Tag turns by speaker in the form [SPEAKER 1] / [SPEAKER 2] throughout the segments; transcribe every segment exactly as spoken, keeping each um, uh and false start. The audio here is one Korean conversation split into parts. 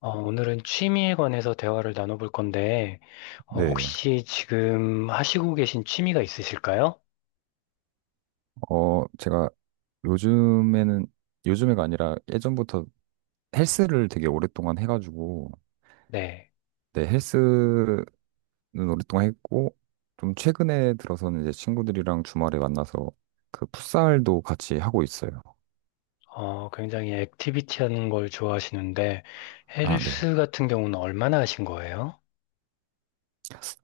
[SPEAKER 1] 어, 오늘은 취미에 관해서 대화를 나눠볼 건데, 어,
[SPEAKER 2] 네,
[SPEAKER 1] 혹시 지금 하시고 계신 취미가 있으실까요?
[SPEAKER 2] 어, 제가 요즘에는, 요즘에가 아니라 예전부터 헬스를 되게 오랫동안 해가지고,
[SPEAKER 1] 네.
[SPEAKER 2] 네, 헬스는 오랫동안 했고, 좀 최근에 들어서는 이제 친구들이랑 주말에 만나서 그 풋살도 같이 하고 있어요.
[SPEAKER 1] 어, 굉장히 액티비티 하는 걸 좋아하시는데,
[SPEAKER 2] 아, 네.
[SPEAKER 1] 헬스 같은 경우는 얼마나 하신 거예요?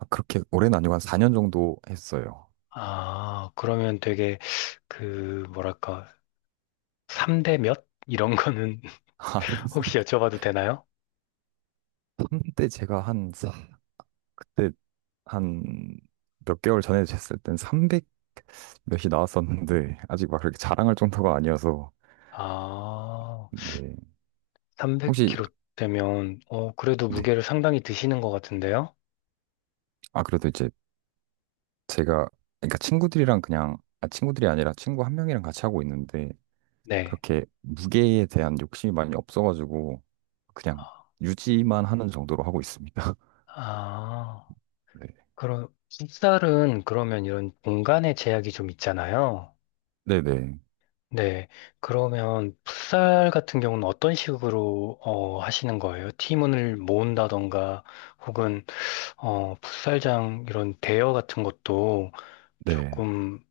[SPEAKER 2] 아, 그렇게 오래는 아니고 한 사 년 정도 했어요.
[SPEAKER 1] 아, 그러면 되게, 그, 뭐랄까, 삼 대 몇? 이런 거는
[SPEAKER 2] 한,
[SPEAKER 1] 혹시 여쭤봐도 되나요?
[SPEAKER 2] 한때 제가 한, 사- 그때 한 몇 개월 전에 됐을 땐 삼백 몇이 나왔었는데, 아직 막 그렇게 자랑할 정도가 아니어서,
[SPEAKER 1] 아,
[SPEAKER 2] 네. 혹시
[SPEAKER 1] 삼백 킬로그램 되면, 어, 그래도
[SPEAKER 2] 네.
[SPEAKER 1] 무게를 상당히 드시는 것 같은데요?
[SPEAKER 2] 아 그래도 이제 제가 그러니까 친구들이랑 그냥 아 친구들이 아니라 친구 한 명이랑 같이 하고 있는데
[SPEAKER 1] 네.
[SPEAKER 2] 그렇게 무게에 대한 욕심이 많이 없어가지고 그냥 유지만 하는 정도로 하고 있습니다.
[SPEAKER 1] 아.
[SPEAKER 2] 네.
[SPEAKER 1] 그런 풋살은 그러면 이런 공간의 제약이 좀 있잖아요.
[SPEAKER 2] 네네.
[SPEAKER 1] 네. 그러면 풋살 같은 경우는 어떤 식으로 어, 하시는 거예요? 팀원을 모은다던가 혹은 어, 풋살장 이런 대여 같은 것도
[SPEAKER 2] 네.
[SPEAKER 1] 조금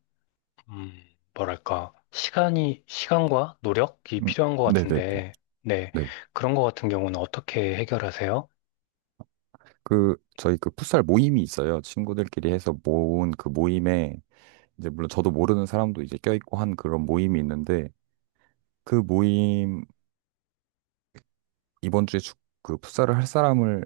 [SPEAKER 1] 음, 뭐랄까 시간이 시간과 노력이
[SPEAKER 2] 음,
[SPEAKER 1] 필요한 것
[SPEAKER 2] 네네네.
[SPEAKER 1] 같은데 네.
[SPEAKER 2] 네.
[SPEAKER 1] 그런 것 같은 경우는 어떻게 해결하세요?
[SPEAKER 2] 그 저희 그 풋살 모임이 있어요. 친구들끼리 해서 모은 그 모임에 이제 물론 저도 모르는 사람도 이제 껴있고 한 그런 모임이 있는데 그 모임 이번 주에 축- 그 풋살을 할 사람을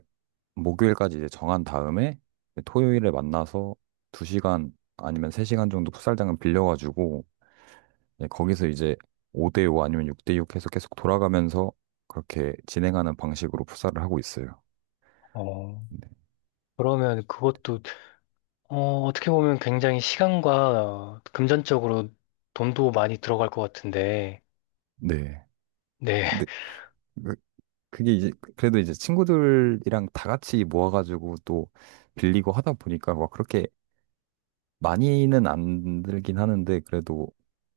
[SPEAKER 2] 목요일까지 이제 정한 다음에 토요일에 만나서 두 시간 아니면 세 시간 정도 풋살장을 빌려가지고 이제 거기서 이제 오 대오 아니면 육 대육 해서 계속 돌아가면서 그렇게 진행하는 방식으로 풋살을 하고 있어요.
[SPEAKER 1] 어,
[SPEAKER 2] 네.
[SPEAKER 1] 그러면 그것도 어, 어떻게 보면 굉장히 시간과 금전적으로 돈도 많이 들어갈 것 같은데,
[SPEAKER 2] 네.
[SPEAKER 1] 네,
[SPEAKER 2] 근데 그- 그게 이제 그래도 이제 친구들이랑 다 같이 모아가지고 또 빌리고 하다 보니까 막 그렇게 많이는 안 들긴 하는데 그래도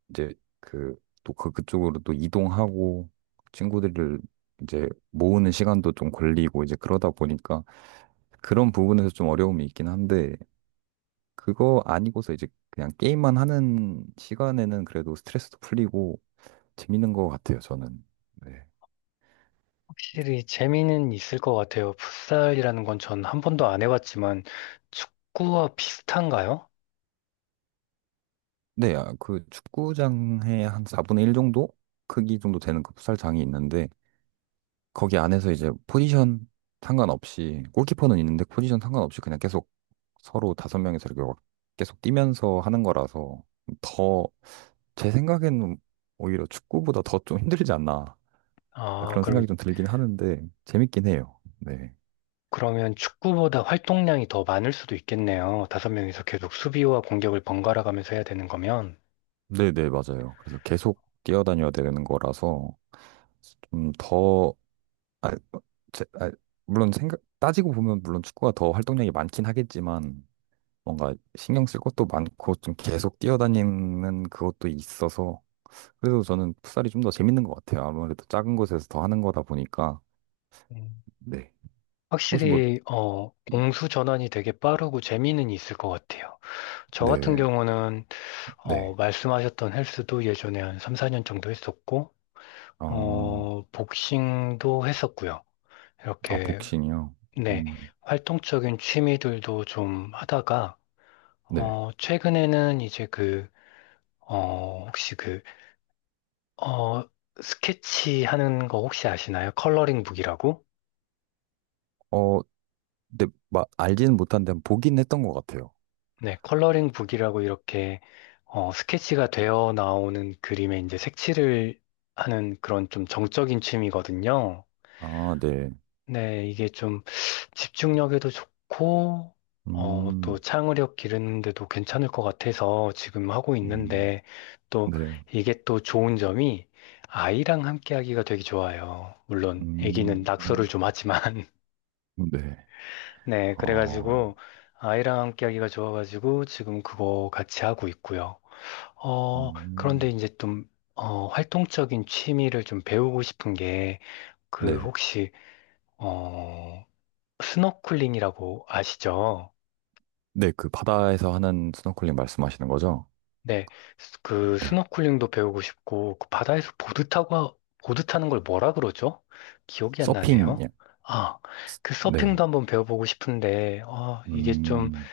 [SPEAKER 2] 이제 그 또 그 그쪽으로 또 이동하고 친구들을 이제 모으는 시간도 좀 걸리고 이제 그러다 보니까 그런 부분에서 좀 어려움이 있긴 한데 그거 아니고서 이제 그냥 게임만 하는 시간에는 그래도 스트레스도 풀리고 재밌는 것 같아요, 저는. 네.
[SPEAKER 1] 확실히 재미는 있을 것 같아요. 풋살이라는 건 전 한 번도 안 해봤지만, 축구와 비슷한가요?
[SPEAKER 2] 네, 아, 그 축구장에 한 사분의 일 정도 크기 정도 되는 그 풋살장이 있는데 거기 안에서 이제 포지션 상관없이 골키퍼는 있는데 포지션 상관없이 그냥 계속 서로 다섯 명이서 이렇게 막 계속 뛰면서 하는 거라서 더 제 생각에는 오히려 축구보다 더 좀 힘들지 않나
[SPEAKER 1] 아,
[SPEAKER 2] 그런
[SPEAKER 1] 그럼,
[SPEAKER 2] 생각이 좀 들긴 하는데 재밌긴 해요. 네.
[SPEAKER 1] 그러면 축구보다 활동량이 더 많을 수도 있겠네요. 다섯 명이서 계속 수비와 공격을 번갈아 가면서 해야 되는 거면.
[SPEAKER 2] 네네, 맞아요. 그래서 계속 뛰어다녀야 되는 거라서 좀 더, 아, 제, 아, 물론 생각, 따지고 보면 물론 축구가 더 활동량이 많긴 하겠지만 뭔가 신경 쓸 것도 많고 좀 계속 뛰어다니는 그것도 있어서 그래서 저는 풋살이 좀 더 재밌는 것 같아요. 아무래도 작은 곳에서 더 하는 거다 보니까
[SPEAKER 1] 음,
[SPEAKER 2] 네. 혹시 뭐
[SPEAKER 1] 확실히 어, 공수 전환이 되게 빠르고 재미는 있을 것 같아요. 저 같은
[SPEAKER 2] 네,
[SPEAKER 1] 경우는 어,
[SPEAKER 2] 네.
[SPEAKER 1] 말씀하셨던 헬스도 예전에 한 삼, 사 년 정도 했었고
[SPEAKER 2] 어,
[SPEAKER 1] 어, 복싱도 했었고요.
[SPEAKER 2] 아
[SPEAKER 1] 이렇게
[SPEAKER 2] 복싱이요.
[SPEAKER 1] 네,
[SPEAKER 2] 음,
[SPEAKER 1] 활동적인 취미들도 좀 하다가
[SPEAKER 2] 네.
[SPEAKER 1] 어, 최근에는 이제 그, 어, 혹시 그, 어, 스케치 하는 거 혹시 아시나요? 컬러링 북이라고?
[SPEAKER 2] 어, 네, 막 알지는 못한데 보긴 했던 것 같아요.
[SPEAKER 1] 네, 컬러링 북이라고 이렇게, 어, 스케치가 되어 나오는 그림에 이제 색칠을 하는 그런 좀 정적인 취미거든요.
[SPEAKER 2] 아, 네.
[SPEAKER 1] 네, 이게 좀 집중력에도 좋고, 어, 또
[SPEAKER 2] 음,
[SPEAKER 1] 창의력 기르는데도 괜찮을 것 같아서 지금 하고
[SPEAKER 2] 음,
[SPEAKER 1] 있는데, 또
[SPEAKER 2] 네.
[SPEAKER 1] 이게 또 좋은 점이 아이랑 함께 하기가 되게 좋아요. 물론
[SPEAKER 2] 음,
[SPEAKER 1] 아기는 낙서를 좀 하지만,
[SPEAKER 2] 네.
[SPEAKER 1] 네,
[SPEAKER 2] 어,
[SPEAKER 1] 그래가지고 아이랑 함께 하기가 좋아가지고 지금 그거 같이 하고 있고요. 어, 그런데
[SPEAKER 2] 음,
[SPEAKER 1] 이제 좀, 어, 활동적인 취미를 좀 배우고 싶은 게, 그
[SPEAKER 2] 네.
[SPEAKER 1] 혹시, 어, 스노클링이라고 아시죠?
[SPEAKER 2] 네, 그 바다에서 하는 스노클링 말씀하시는 거죠?
[SPEAKER 1] 네, 스- 그
[SPEAKER 2] 네.
[SPEAKER 1] 스노클링도 배우고 싶고 그 바다에서 보드 타고 보드 타는 걸 뭐라 그러죠? 기억이 안
[SPEAKER 2] 서핑, 예.
[SPEAKER 1] 나네요.
[SPEAKER 2] 요
[SPEAKER 1] 아, 그
[SPEAKER 2] 네.
[SPEAKER 1] 서핑도 한번 배워보고 싶은데 어, 이게 좀
[SPEAKER 2] 음,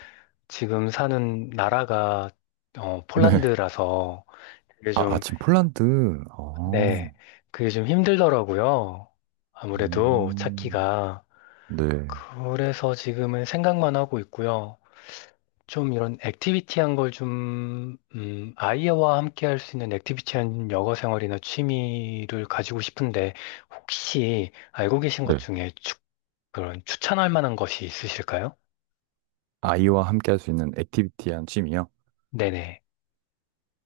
[SPEAKER 1] 지금 사는 나라가 어,
[SPEAKER 2] 네.
[SPEAKER 1] 폴란드라서 그게
[SPEAKER 2] 아, 아,
[SPEAKER 1] 좀,
[SPEAKER 2] 지금 폴란드. 아,
[SPEAKER 1] 네, 그게 좀 힘들더라고요. 아무래도
[SPEAKER 2] 음,
[SPEAKER 1] 찾기가.
[SPEAKER 2] 네.
[SPEAKER 1] 그래서 지금은 생각만 하고 있고요. 좀 이런 액티비티한 걸 좀, 음, 아이와 함께 할 수 있는 액티비티한 여가 생활이나 취미를 가지고 싶은데, 혹시 알고 계신 것
[SPEAKER 2] 네.
[SPEAKER 1] 중에 추, 그런 추천할 만한 것이 있으실까요?
[SPEAKER 2] 아이와 함께 할 수 있는 액티비티한 취미요?
[SPEAKER 1] 네네.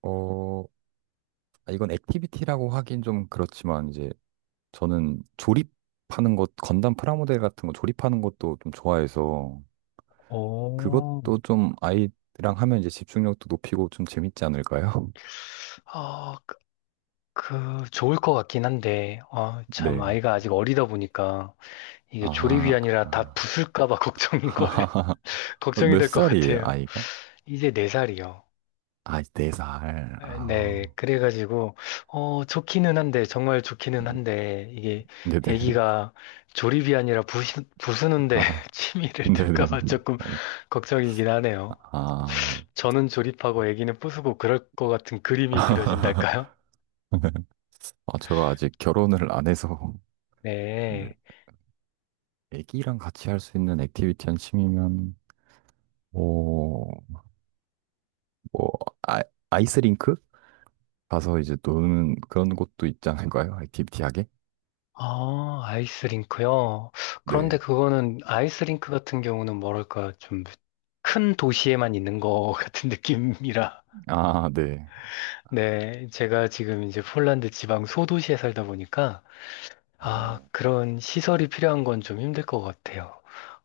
[SPEAKER 2] 어, 아, 이건 액티비티라고 하긴 좀 그렇지만, 이제 저는 조립하는 것, 건담 프라모델 같은 거 조립하는 것도 좀 좋아해서,
[SPEAKER 1] 오,
[SPEAKER 2] 그것도 좀 아이랑 하면 이제 집중력도 높이고 좀 재밌지 않을까요?
[SPEAKER 1] 아 그, 그 좋을 것 같긴 한데, 아 참,
[SPEAKER 2] 네.
[SPEAKER 1] 아이가 아직 어리다 보니까, 이게
[SPEAKER 2] 아,
[SPEAKER 1] 조립이 아니라 다
[SPEAKER 2] 아.
[SPEAKER 1] 부술까 봐 걱정인 거예요. 걱정이
[SPEAKER 2] 몇
[SPEAKER 1] 될 것
[SPEAKER 2] 살이에요,
[SPEAKER 1] 같아요.
[SPEAKER 2] 아이가?
[SPEAKER 1] 이제 네 살이요.
[SPEAKER 2] 아, 네 살.
[SPEAKER 1] 아, 네,
[SPEAKER 2] 아,
[SPEAKER 1] 그래가지고, 어, 좋기는 한데, 정말 좋기는 한데, 이게
[SPEAKER 2] 네네.
[SPEAKER 1] 애기가 조립이 아니라 부시, 부수는데
[SPEAKER 2] 아,
[SPEAKER 1] 취미를
[SPEAKER 2] 네네.
[SPEAKER 1] 들까봐 조금 걱정이긴 하네요.
[SPEAKER 2] 아,
[SPEAKER 1] 저는 조립하고 애기는 부수고 그럴 것 같은 그림이 그려진달까요?
[SPEAKER 2] 아, 제가 아직 결혼을 안 해서, 근데
[SPEAKER 1] 네.
[SPEAKER 2] 애기랑 같이 할 수 있는 액티비티 한 취미면, 뭐, 뭐, 아, 아이스링크? 가서 이제 노는 그런 곳도 있지 않을까요? 액티비티 하게?
[SPEAKER 1] 아, 아이스링크요. 그런데
[SPEAKER 2] 네.
[SPEAKER 1] 그거는 아이스링크 같은 경우는 뭐랄까, 좀 큰 도시에만 있는 것 같은 느낌이라.
[SPEAKER 2] 아, 네.
[SPEAKER 1] 네, 제가 지금 이제 폴란드 지방 소도시에 살다 보니까, 아,
[SPEAKER 2] 어,
[SPEAKER 1] 그런 시설이 필요한 건 좀 힘들 것 같아요.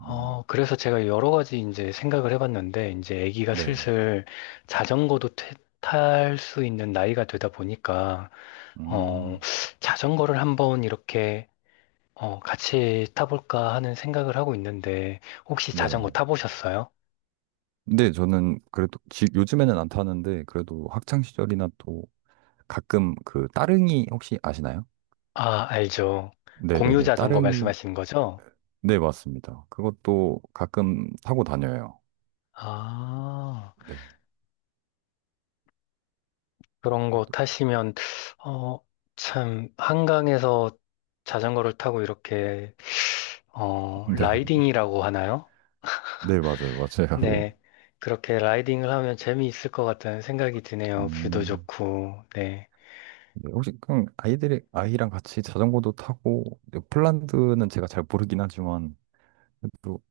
[SPEAKER 2] 음,
[SPEAKER 1] 그래서 제가 여러 가지 이제 생각을 해봤는데, 이제 아기가
[SPEAKER 2] 네.
[SPEAKER 1] 슬슬 자전거도 탈 수 있는 나이가 되다 보니까, 어,
[SPEAKER 2] 음,
[SPEAKER 1] 자전거를 한번 이렇게, 어, 같이 타볼까 하는 생각을 하고 있는데, 혹시
[SPEAKER 2] 네.
[SPEAKER 1] 자전거 타보셨어요?
[SPEAKER 2] 근데 저는 그래도, 지, 요즘에는 안 타는데, 그래도 학창 시절이나 또 가끔 그 따릉이 혹시 아시나요?
[SPEAKER 1] 아, 알죠. 공유
[SPEAKER 2] 네네네.
[SPEAKER 1] 자전거
[SPEAKER 2] 따릉이.
[SPEAKER 1] 말씀하시는 거죠?
[SPEAKER 2] 네, 맞습니다. 그것도 가끔 타고 다녀요.
[SPEAKER 1] 아.
[SPEAKER 2] 네.
[SPEAKER 1] 그런 거
[SPEAKER 2] 그것도-
[SPEAKER 1] 타시면, 어, 참, 한강에서 자전거를 타고 이렇게, 어,
[SPEAKER 2] 네.
[SPEAKER 1] 라이딩이라고 하나요?
[SPEAKER 2] 네, 맞아요. 맞아요.
[SPEAKER 1] 네. 그렇게 라이딩을 하면 재미있을 것 같다는 생각이 드네요. 뷰도
[SPEAKER 2] 음.
[SPEAKER 1] 좋고, 네.
[SPEAKER 2] 네, 혹시 그럼 아이들이 아이랑 같이 자전거도 타고 네, 폴란드는 제가 잘 모르긴 하지만 또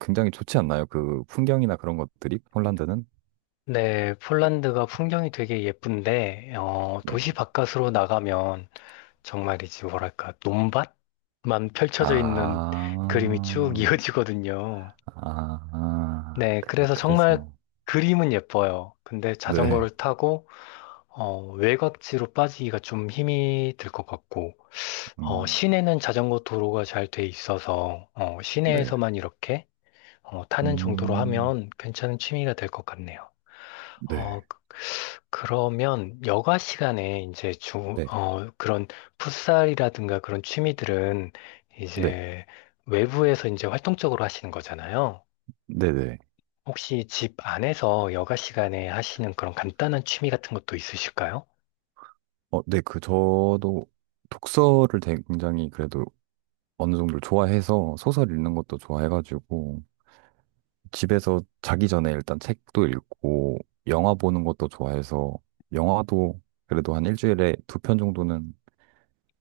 [SPEAKER 2] 굉장히 좋지 않나요? 그 풍경이나 그런 것들이 폴란드는?
[SPEAKER 1] 네, 폴란드가 풍경이 되게 예쁜데, 어, 도시
[SPEAKER 2] 네.
[SPEAKER 1] 바깥으로 나가면 정말이지, 뭐랄까, 논밭만 펼쳐져 있는
[SPEAKER 2] 아.
[SPEAKER 1] 그림이 쭉 이어지거든요.
[SPEAKER 2] 아. 아.
[SPEAKER 1] 네,
[SPEAKER 2] 그,
[SPEAKER 1] 그래서 정말
[SPEAKER 2] 그래서
[SPEAKER 1] 그림은 예뻐요. 근데 자전거를
[SPEAKER 2] 네.
[SPEAKER 1] 타고 어, 외곽지로 빠지기가 좀 힘이 들 것 같고, 어,
[SPEAKER 2] 음.
[SPEAKER 1] 시내는 자전거 도로가 잘 돼 있어서, 어,
[SPEAKER 2] 네.
[SPEAKER 1] 시내에서만 이렇게, 어, 타는 정도로
[SPEAKER 2] 음.
[SPEAKER 1] 하면 괜찮은 취미가 될 것 같네요. 어,
[SPEAKER 2] 네.
[SPEAKER 1] 그- 그러면 여가 시간에 이제 주,
[SPEAKER 2] 네.
[SPEAKER 1] 어, 그런 풋살이라든가 그런 취미들은
[SPEAKER 2] 네.
[SPEAKER 1] 이제 외부에서 이제 활동적으로 하시는 거잖아요.
[SPEAKER 2] 네네.
[SPEAKER 1] 혹시 집 안에서 여가 시간에 하시는 그런 간단한 취미 같은 것도 있으실까요?
[SPEAKER 2] 어, 네. 그, 저도 독서를 되게 굉장히 그래도 어느 정도 좋아해서 소설 읽는 것도 좋아해가지고 집에서 자기 전에 일단 책도 읽고 영화 보는 것도 좋아해서 영화도 그래도 한 일주일에 두 편 정도는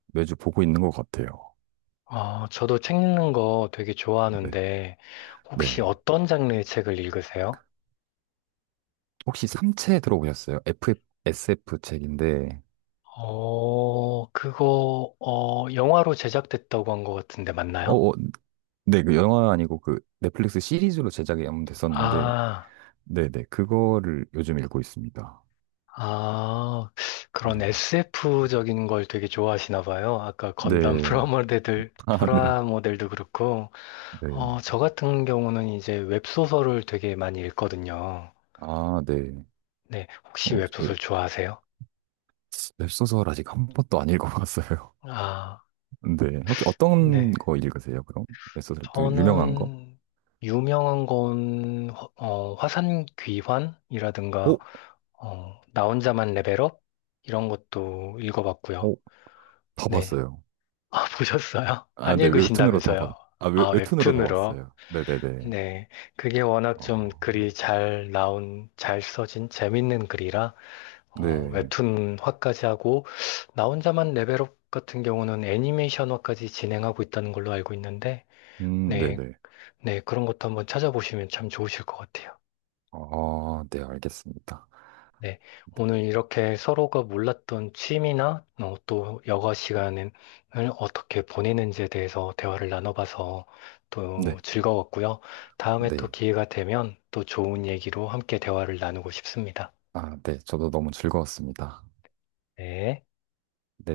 [SPEAKER 2] 매주 보고 있는 것 같아요.
[SPEAKER 1] 아, 저도 책 읽는 거 되게
[SPEAKER 2] 네.
[SPEAKER 1] 좋아하는데, 혹시
[SPEAKER 2] 네.
[SPEAKER 1] 어떤 장르의 책을 읽으세요?
[SPEAKER 2] 혹시 삼체 들어보셨어요? 에프에프 책인데,
[SPEAKER 1] 어, 그거, 어, 영화로 제작됐다고 한 것 같은데 맞나요?
[SPEAKER 2] 어, 어, 네. 그 영화 아니고 그 넷플릭스 시리즈로 제작이 한번 됐었는데
[SPEAKER 1] 아,
[SPEAKER 2] 네네. 그거를 요즘 읽고 있습니다.
[SPEAKER 1] 아, 그런
[SPEAKER 2] 네.
[SPEAKER 1] 에스에프적인 걸 되게 좋아하시나 봐요. 아까 건담
[SPEAKER 2] 네.
[SPEAKER 1] 프라모델들,
[SPEAKER 2] 아, 네.
[SPEAKER 1] 프라모델도 그렇고,
[SPEAKER 2] 네.
[SPEAKER 1] 어, 저 같은 경우는 이제 웹소설을 되게 많이 읽거든요.
[SPEAKER 2] 아, 네.
[SPEAKER 1] 네, 혹시
[SPEAKER 2] 어, 저, 에,
[SPEAKER 1] 웹소설 좋아하세요?
[SPEAKER 2] 웹소설 아직 한 번도 안 읽어봤어요.
[SPEAKER 1] 아,
[SPEAKER 2] 네. 혹시 어떤
[SPEAKER 1] 네.
[SPEAKER 2] 거 읽으세요, 그럼? 웹소설 또 유명한 거?
[SPEAKER 1] 저는 유명한 건 화- 어, 화산 귀환이라든가
[SPEAKER 2] 오,
[SPEAKER 1] 어, 나 혼자만 레벨업 이런 것도 읽어봤고요.
[SPEAKER 2] 오, 다
[SPEAKER 1] 네.
[SPEAKER 2] 봤어요.
[SPEAKER 1] 아, 보셨어요?
[SPEAKER 2] 아,
[SPEAKER 1] 안
[SPEAKER 2] 네. 웹툰으로 다 봤,
[SPEAKER 1] 읽으신다면서요?
[SPEAKER 2] 아,
[SPEAKER 1] 아,
[SPEAKER 2] 웹, 웹툰으로 다
[SPEAKER 1] 웹툰으로.
[SPEAKER 2] 봤어요. 네네네.
[SPEAKER 1] 네. 그게 워낙
[SPEAKER 2] 어,
[SPEAKER 1] 좀 글이 잘 나온, 잘 써진 재밌는 글이라 어,
[SPEAKER 2] 네.
[SPEAKER 1] 웹툰화까지 하고 나 혼자만 레벨업 같은 경우는 애니메이션화까지 진행하고 있다는 걸로 알고 있는데
[SPEAKER 2] 음,
[SPEAKER 1] 네.
[SPEAKER 2] 네네.
[SPEAKER 1] 네, 그런 것도 한번 찾아보시면 참 좋으실 것 같아요.
[SPEAKER 2] 아, 네. 알겠습니다.
[SPEAKER 1] 네,
[SPEAKER 2] 네.
[SPEAKER 1] 오늘 이렇게 서로가 몰랐던 취미나 어, 또 여가 시간을 어떻게 보내는지에 대해서 대화를 나눠봐서
[SPEAKER 2] 네.
[SPEAKER 1] 또 즐거웠고요. 다음에 또
[SPEAKER 2] 네.
[SPEAKER 1] 기회가 되면 또 좋은 얘기로 함께 대화를 나누고 싶습니다.
[SPEAKER 2] 아, 네. 저도 너무 즐거웠습니다.
[SPEAKER 1] 네.
[SPEAKER 2] 네.